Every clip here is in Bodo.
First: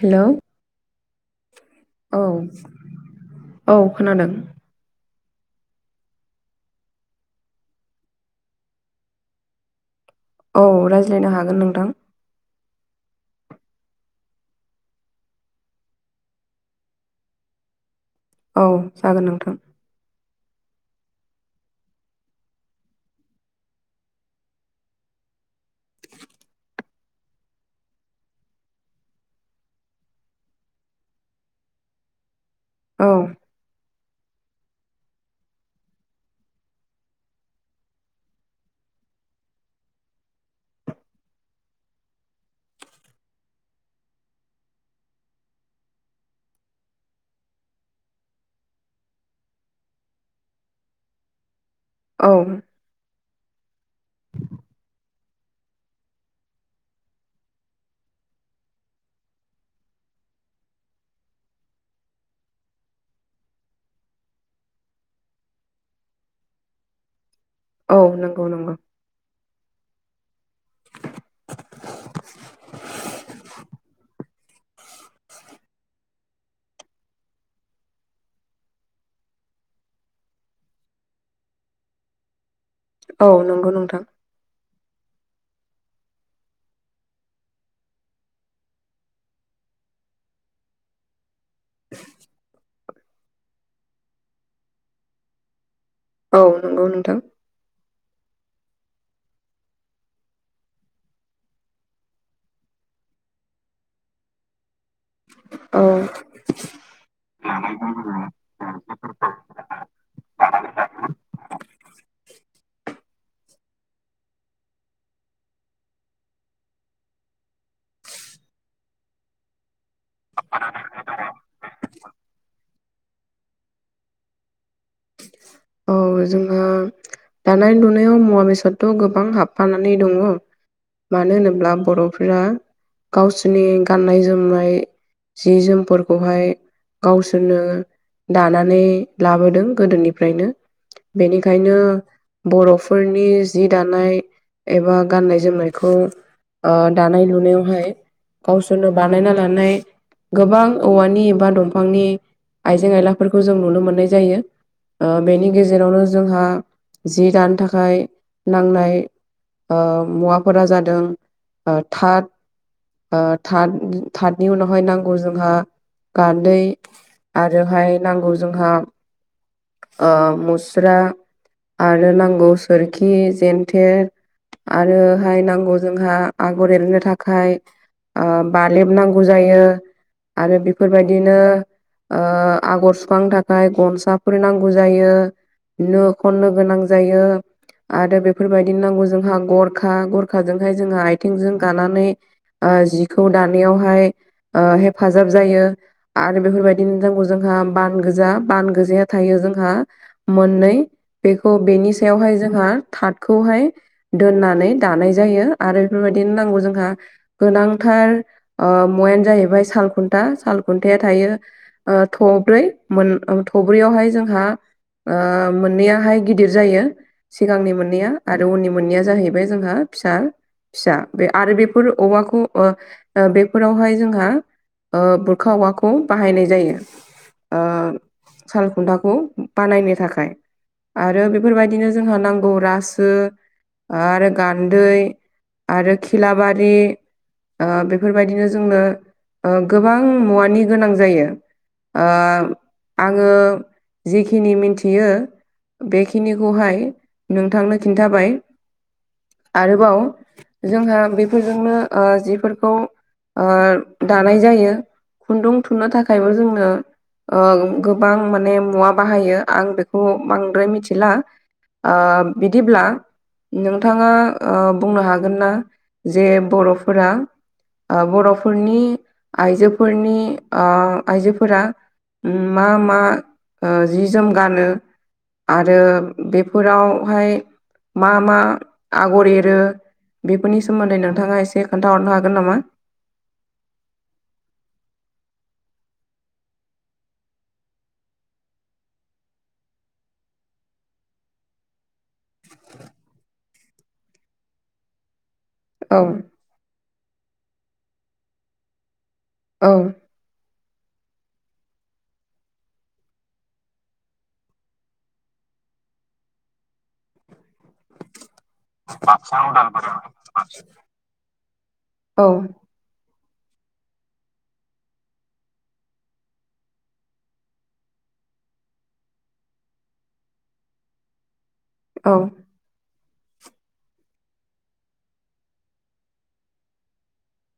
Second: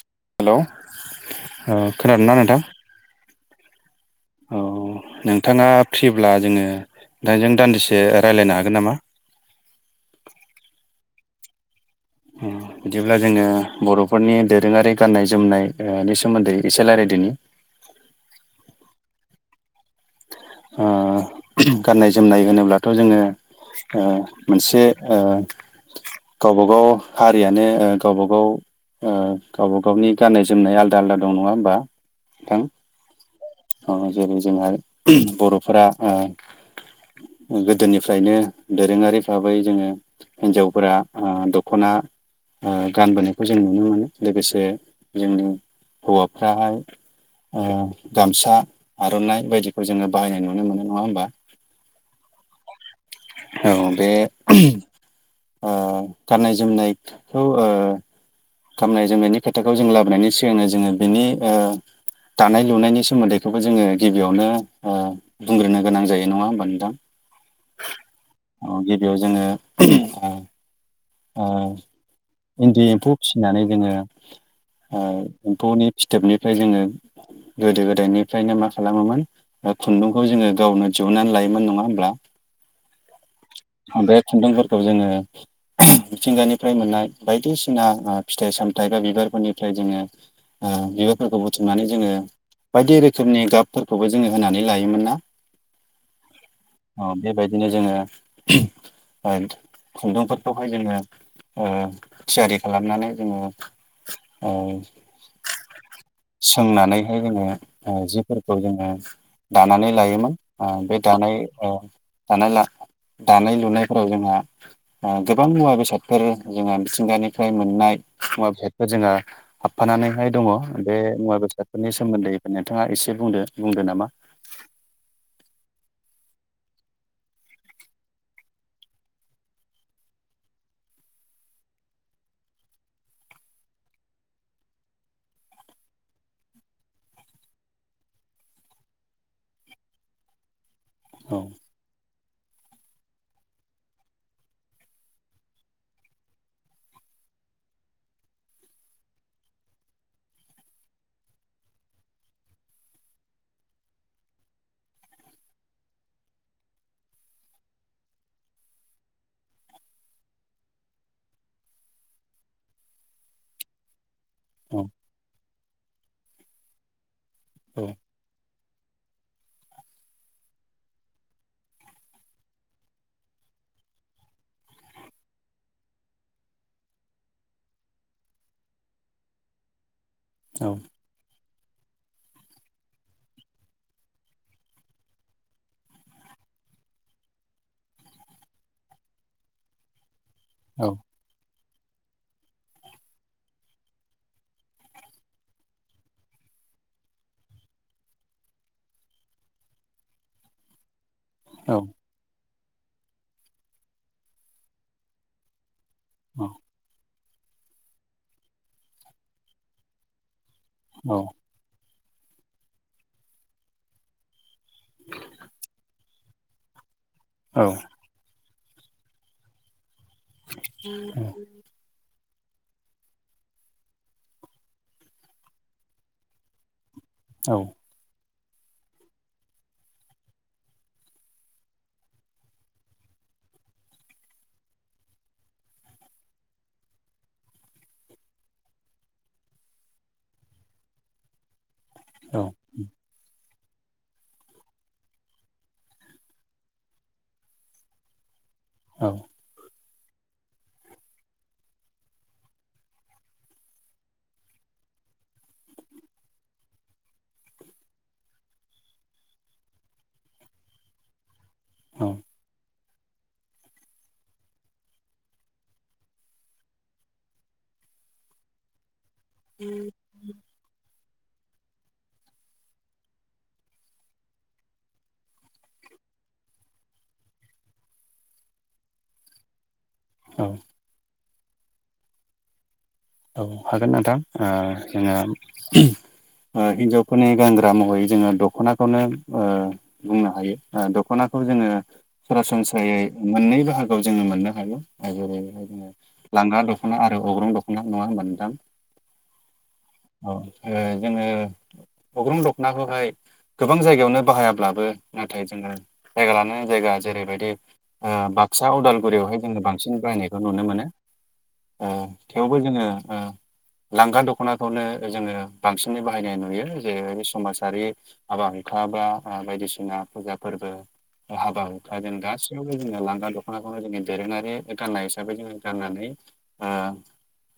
हेल' हेलौ ओ औ खोनादोंना नोंथां औ खोनादों। औ नोंथाङा फ्रिब्ला जोङो नोंथांजों दान्दिसे रायज्लायनो हागोन नामा। औ रायज्लायनो हागोन नोंथां [inaudible] बिदिब्ला जोङो बर'फोरनि दोरोङारि गाननाय जोमनाय नि सोमोन्दै एसे रायजलायदोनि औ जागोन नोंथां। गाननाय जोमनाय होनोब्लाथ' जोङो। ओ मोनसे ओ गावबा गाव हारियानो गावबा गाव गावबा गावनि गाननाय जोमनाय आलादा आलदा दं नङा होमबा नोंथां औ औ जेरै जोंहा बर'फोरा गोदोनिफ्रायनो दोरोङारि भाबै जोङो हिन्जावफोरा दख'ना गानबोनायखौ जों नुनो मोनो लोगोसे जोंनि हौवाफ्राहाय गामसा आर'नाइ बायदिखौ जोङो बाहायनाय नुनो मोनो नङा होमबा। औ औ बे ओ गाननाय जोमनायखौ ओ गामनाय जोमनायनि खोथाखौ जों लाबोनायनि सिगांनो जोङो बेनि ओ दानाय लुनायनि सोमोन्दैखौबो जोङो गिबियावनो ओ बुंग्रोनो गोनां जायो नङा होमबा नोंथां औ नों अ गिबियाव जोङो ओ ओ इन्दि एम्फौ फिसिनानै जोङो ओ एम्फौनि फिथोबनिफ्राय जोङो गोदो गोदायनिफ्रायनो मा खालामोमोन खुन्दुंखौ जोङो गावनो दिहुननानै लायोमोन नङा होमब्ला औ नं बे खुन्दुंफोरखौ जोङो मिथिंगानिफ्राय मोननाय बायदिसिना फिथाइ सामथाइ बा बिबारफोरनिफ्राय जोङो ओम [unintelligible] फोरखौ बुथुमनानै जोङो बायदि रोखोमनि गाबफोरखौबो जोङो होनानै लायोमोन ना औ नंगौ औ नोंथां बेबायदिनो जोङो खुन्दुंफोरखौहाय जोङो ओ थियारि खालामनानै जोङो ओ ओ औ सोंनानैहाय जोङो जिफोरखौ जोङो दानानै लायोमोन बे दानाय ओ दानाय दानाय लुनायफोराव जोंहा ओ गोबां मुवा बेसादफोर जोंहा मिथिंगानि निफ्राय मोननाय मुवा बेसादखौ जोङो हाबफानानैहाय दङ बे मुवा बेसादफोरनि सोमोन्दै नोंथाङा एसे बुंदो बुंदो नामा औ जोङो दानाय लुनायाव मुवा बेसादथ' गोबां हाबफानानै दङ मानो होनोब्ला बर'फोरा गावसोरनि गाननाय जोमनाय जि जोमफोरखौहाय गावसोरनो दानानै लाबोदों गोदोनि फ्रायनो औ बेनिखायनो बर'फोरनि जि दानाय एबा गाननाय जोमनायखौ ओ दानाय लुनायावहाय गावसोरनो बानायना लानाय गोबां औवानि एबा दंफांनि आइजें आइलाफोरखौ जों नुनो मोननाय जायो। ओ बेनि गेजेरावनो जोंहा जि दानो थाखाय नांनाय ओ मुवाफोरा जादों ओ थाद ओ थाद थादनि उनावहाय औ नांगौ जोंहा गान्दै औ आरोहाय नांगौ जोंहा ओ मुस्रा आरो नांगौ सोरखि जेन्थेर आरोहाय नांगौ जोंहा आगर एरनो थाखाय ओ बालेब नांगौ जायो। आरो औ बेफोरबायदिनो ओ आगर सुखांनो थाखाय गनसा फोर नांगौ जायो नो खननो गोनां जायो। आरो बेफोरबायदिनो नांगौ जोंहा गरखा गरखाजोंहाय औ जोंहा आइथिंजों गानानै ओ जिखौ दानायावहाय ओ हेफाजाब जायो आरो बेफोरबायदिनो नांगौ जोंहा बान गोजा बान गोजाया थायो जोंहा मोननै बेखौ औ बेनि यावहाय जोंहा थादखौहाय दोननानै दानाय जायो। आरो बेफोरबायदिनो औ नांगौ जोंहा गोनांथार ओ मुवायानो ओ जाहैबाय सालखुन्था सालखुन्थाया औ थायो। ओ थब्रै मोन ओ थ ब्रैयावहाय जोंहा ओ मोननैयाहाय गिदिर जायो औ सिगांनि मोननैया आरो उननि मोननैया जाहैबाय जोंहा फिसा फिसा बे आरो बेफोर औवाखौ ओ बेफोरावहाय जोंहा ओ बुरखा औवाखौ बाहायनाय जायो। औ सालखुन्थाखौ बानायनो थाखाय। आरो बेफोरबायदिनो जोंहा नांगौ रासो आरो गान्दै आरो खिलाबारि बेफोरबायदिनो जोंनो गोबां मुवानि गोनां जायो। ओ आङो जिखिनि मिनथियो बेखिनिखौहाय नोंथांनो खिन्थाबाय। औ आरोबाव जोंहा बेफोरजोंनो जिफोरखौ ओ दानाय जायो खुन्दुं थुनो थाखायबो जोंनो ओ गोबां माने मुवा बाहायो आं बेखौ बांद्राय मिथिला। औ ओ बिदिब्ला नोंथाङा बुंनो हागोन ना जे बर'फोरा बर'फोरनि आइजोफोरनि ओ आइजोफोरा मा मा जि जोम गानो? आरो बेफोरावहाय मा मा आगर एरो औ बेफोरनि सोमोन्दै नोंथाङा एसे खोन्थााहरनो हागोन नामा? औ हागोन नोंथां ओ जोङो ओ हिन्जावफोरनि गानग्रा महरै जोङो दख'नाखौनो ओ बुंनो हायो दख'नाखौ जोङो सरासनस्रायै मोननै बाहागोआव जोङो मोननो हायो आरो जेरै औ लांगा दख'ना आरो अग्रं दख'ना नङा होमबा नोंथां? औ औ जोङो अग्रं दखनाखौहाय गोबां जायगायावनो बाहायाब्लाबो नाथाय जोङो जायगा लानानै जायगा जेरैबायदि ओ बाक्सा उदालगुरियावहाय जोङो बांसिन बायनायखौ नुनो मोनो ओ औ थेवबो जोङो ओ लांगा दख'नाखौनो ओ जोङो बांसिनै बाहायनाय नुयो। जेरै समाजारि हाबा हुखा बा ओ बायदिसिना फुजा फोरबो हाबा औ हुखाजों गासिब यावबो जोङो लांगा दख'नाखौनो जोङो दोरोङारि गाननाय हिसाबै जोङो गाननानै आ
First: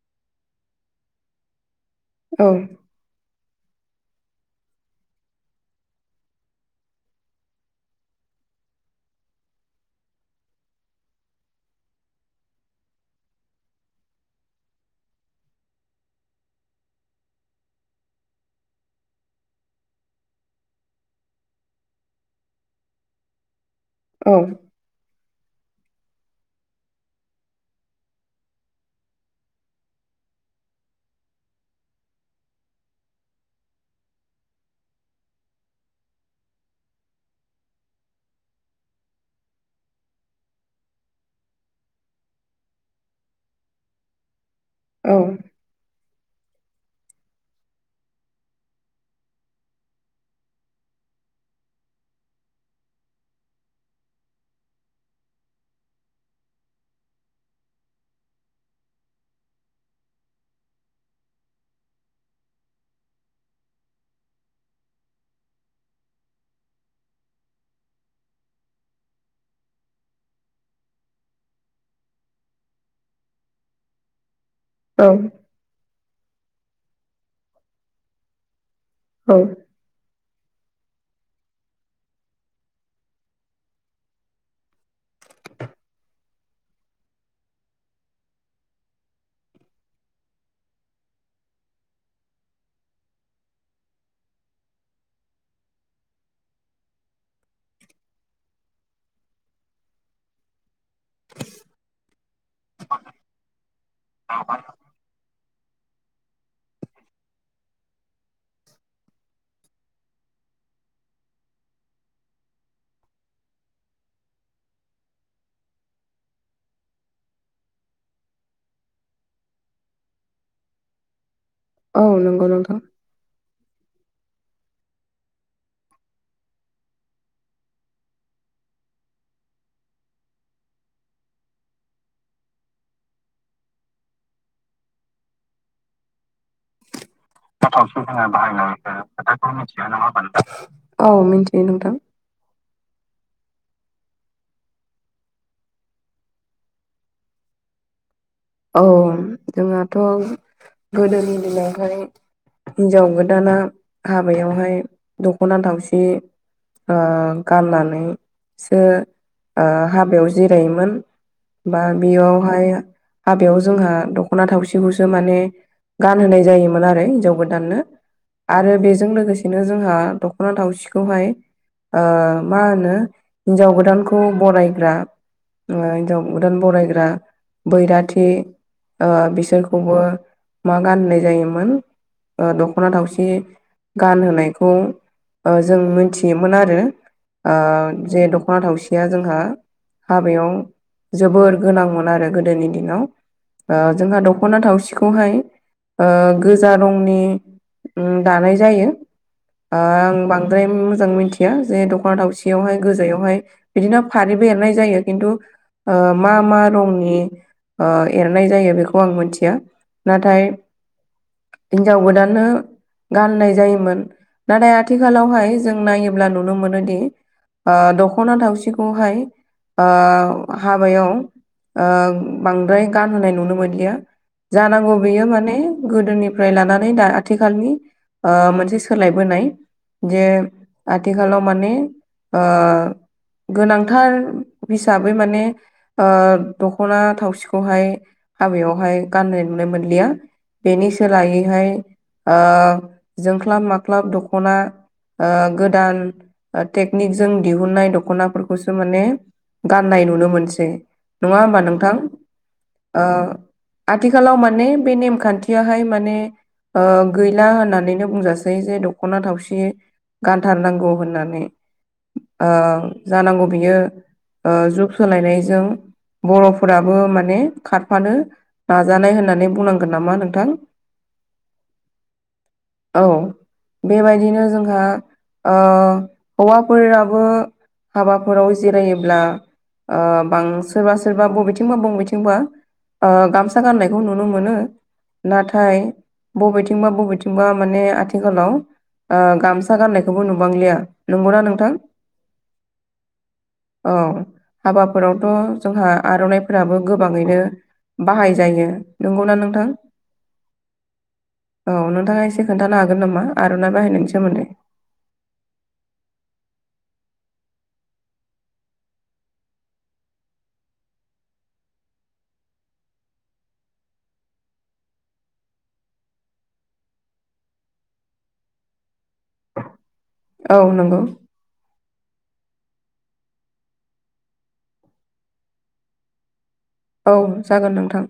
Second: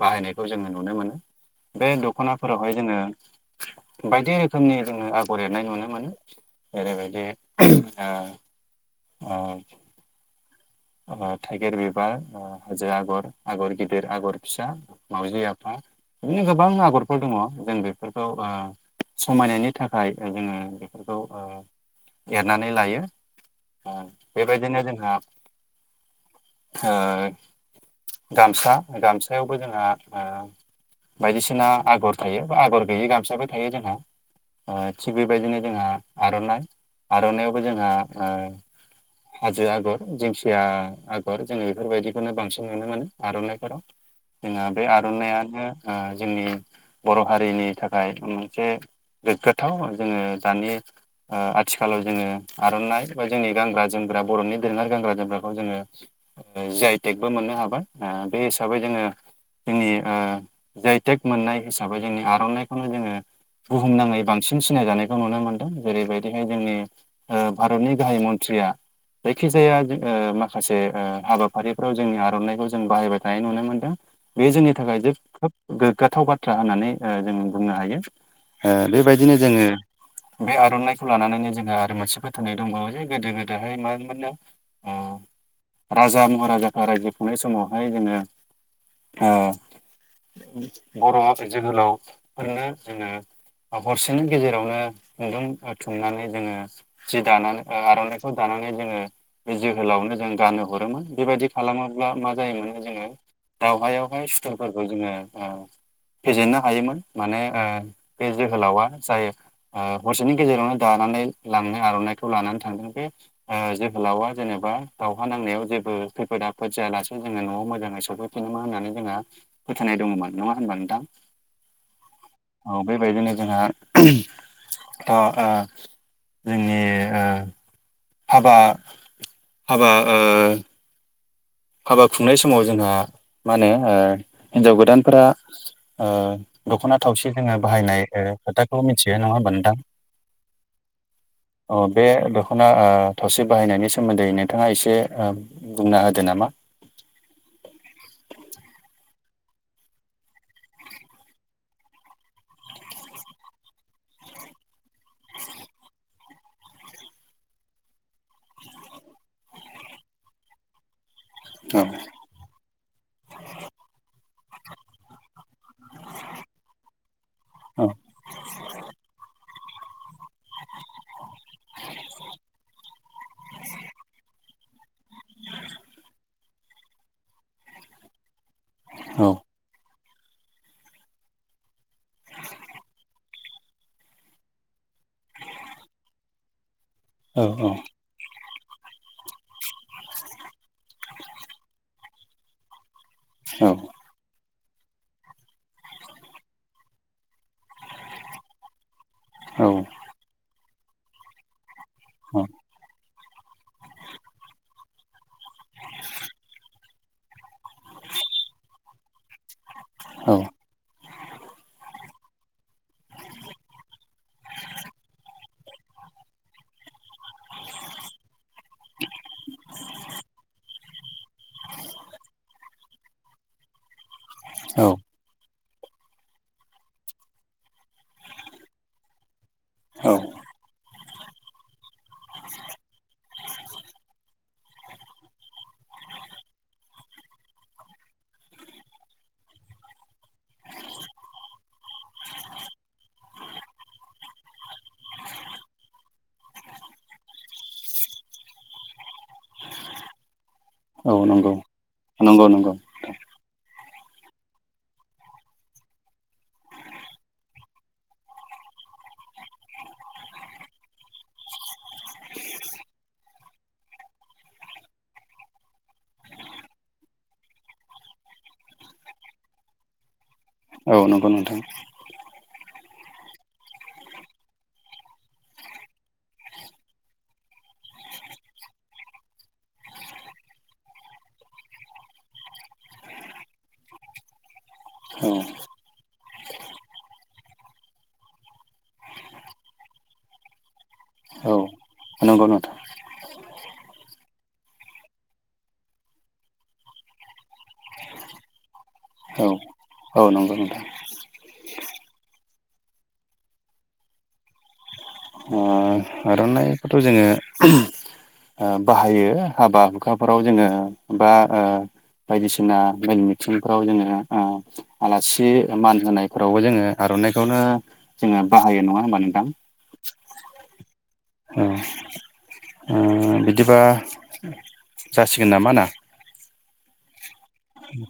बाहायनायखौ जोङो नुनो मोनो। बे औ दख'नाफोरावहाय जोङो बायदि रोखोमनि जोङो आगर एरनाय नुनो मोनो। एरै बायदि ओ अ' अ' थायगिर बिबार अ' ओ हाजो आगर, आगर गिदिर, आगर फिसा, मावउजि आफा, इदिनो गोबां आगरफोर दङ। जों बेफोरखौ आ समायनायनि थाखाय ओ जोङो फोरखौ ओ एरनानै लायो ओ बेबायदिनो जोंहा ओ गामसा गामसायावबो जोंहा ओ बायदिसिना आगर थायो बा आगर गैयि गामसाबो थायो जोंहा। ओ थिग बेबायदिनो जोंहा आर'नाइ आर'नाइयावबो जोंहा ओ हाजो आगर दिंखि खिया आगर जोङो बेफोरबायदिखौनो बांसिन नुनो मोनो आर'नाइफोराव। जोङा बे औ आर'नाइयानो आ जोंनि बर' हारिनि थाखाय मोनसे गोग्गाथाव जोङो दानि आ आथिखालाव जोङो आर'नाइ बा जोंनि गानग्रा जोमग्रा बर'नि दोरोङारि गानग्रा जोमग्रा खौ जोङो ओ जि आइ टेकबो मोननो हाबाय ओ बे हिसाबै जोङो जोंनि ओ जायथेक मोननाय हिसाबै जोंनि आर'नाइखौनो जोङो बुहुमनाङै बांसिन सिनायजानायखौ नुनो मोनदों। जेरै बायदिहाय जोंनि ओ भारतनि गाहाय मन्थ्रिया जायखि जाया जों ओ माखासे ओ हाबाफारिफ्राव जोंनि आर'नाइखौ जों बाहायबाय थानाय नुनो मोनदों। बे जोंनि थाखाय औ जोब खोब गोग्गाथाव बाथ्रा होननानै ओ जों बुंनो हायो। बेबाय दिनो औ जोङो बे आर'नाइखौ लानानैनो जोंहा आरो मोनसे फोथायनाय दंबावो जे गोदो गोदोहाय मा मोननो ओ राजा महाराजाफोरा रायजो खुंनाय समावहाय जोङो ओ बर' जोहोलावफोरनो जोङो ओ हरसेनि गेजेरावनो खुन्दुं ओ थुमनानै जोङो जि दानानै ओ आर'नाइखौ दानानै जोङो बे जोहोलावनो जों गानहो हरोमोन। बेबायदि खालामोब्ला मा जायोमोनो जोङो दावहायावहाय सुथुरफोरखौ जोङो ओ फेजेननो हायोमोन माने ओ बे जोहोलावा जायो। आ हरसेनि गेजेरावनो दानानै लांनो आर'नाइखौ लानानै थांदों। बे ओ जोहोलावा जेनेबा दावहा नांनायाव जेबो खैफोद आफोद जायालासे जोङो न'आव मोजाङै सफैफिनोमोन होननानै जोंहा फोथायनाय दङमोन नङा होनबा नोंथां? औ नंगौ नोंथां। बैदिनो जोंहा थ' ओ जोंनि ओ हाबा हाबा ओ हाबा खुंनाय समाव जोंहा मा होनो ओ हिन्जाव गोदानफोरा ओ दखना थावसि जोङो बाहायनाय ओ खोथाखौ मिनथियो नङा होमबा नोंथां औ मिथियो अ' नोंथां बे दख ख'ना ओ थावसि बाहायनायनि सोमोन्दै नोंथाङा एसे ओ बुंना होदो नामा। [inaudible] औ जोंहाथ' गोदोनि दिनावहाय हिनजाव गोदाना हाबायावहाय दख'ना थावसि ओ गाननानैसो ओ हाबायाव जिरायोमोन। बा औ बेयावहाया हाबायाव जोंहा दख'ना थावसिखौसो माने गानहोनाय जायोमोन आरो हिनजाव गोदाननो आरो बेजों लोगोसेनो जोंहा दख'ना थावसिखौहाय मा होनो हिन्जाव गोदानखौ बरायग्रा हिनजाव गोदान बरायग्रा बैराथि औ बिसोरखौबो मा गाननाय जायोमोन ओ दख'ना थावसि गानहोनायखौ ओ जों मिथियोमोन आरो औ जे दख'ना थावसिया जोंहा हाबायाव जोबोर गोनांमोन आरो गोदोनि दिनाव ओ जोंहा दड दख'ना थावसिखौहाय ओ गोजा रंनि ओ दानाय जायो औ आं बांद्राय मोजां मिथिया जे दख'ना दावसियावहाय गोजायावहाय बिदिनो फारिबो एरनाय जायो खिन्थु मा मा रंनि ओ एरनाय जायो बेखौ आं मोनथिया औ नाथाय हिनजाव गोदानो गाननाय जायोमोन नाथाय आथिखालावहाय जों नायोब्ला नुनो मोनोदि ओ दख'ना थावसिखौहाय ओ हाबायाव ओ बांद्राय गानहोनाय नुनो मोनलिया औ जानांगौ बेयो माने गोदोनिफ्राय लानानै दा आथिखालनि मोनसे सोलायबोनाय औ जे आथिखालाव माने आ गोनांथार हिसाबै माने दखना थावसि बिखौहाय हाबायावहाय गाननाय नुनाय मोनलिया बेनि सोलायैहाय जोंख्लाब माख्लाब दख'ना गोदान टेकनिकजों दिहुनाय दखनाफोरखौसो माने गाननाय नुनो मोनसै औ नङा नंगौ होमबा नोंथां नंगौ नंगौ आथिखालाव माने बे नेमखान्थियाहाय माने गैला होननानैनो बुंजासै जे दख'ना थावसि गानथारनांगौ होननानै जानांगौ बियो जुग सोलायनायजों बर'फोराबो मा माने खारफानो नाजानाय होननानै बुंनांगोन नामा नोंथां औ नंगौ नोंथां औ बेबायदिनो जोंहा हौवाफोराबो हाबाफोराव जिरायोब्ला बां सोरबा सोरबा बबेथिंबा बबेथिं बा गामसा गाननायखौ नुनो मोनो औ नाथाय बबेथिंबा बबेथिंबा माने आथिखालाव गामसा गाननायखौबो नुबांलिया नंगौना नोंथां नंगौ नोंथां औ हाबाफोरावथ' जोंहा आर'नाइफोराबो गोबाङैनो बाहाय जायो नंगौना नोंथां औ औ नंगौ नोंथां औ नोंथाङा एसे खोन्थानो हागोन नामा आर'नाइ बाहायनायनि सोमोन्दै ओ आर'नाइ बेखौथ' जोङो बाहायो हाबा हुखाफोराव जोङो बा बायदिसिना मेल मिथिंफ्राव जोङो आलासि मान होनायफोरावबो जोङो आर'नाइखौनो जोङो बाहायो नङा होमब नोंथां औ नंगौ औ बिदिबा जासिगोन नामा ना औ जागोन नोंथां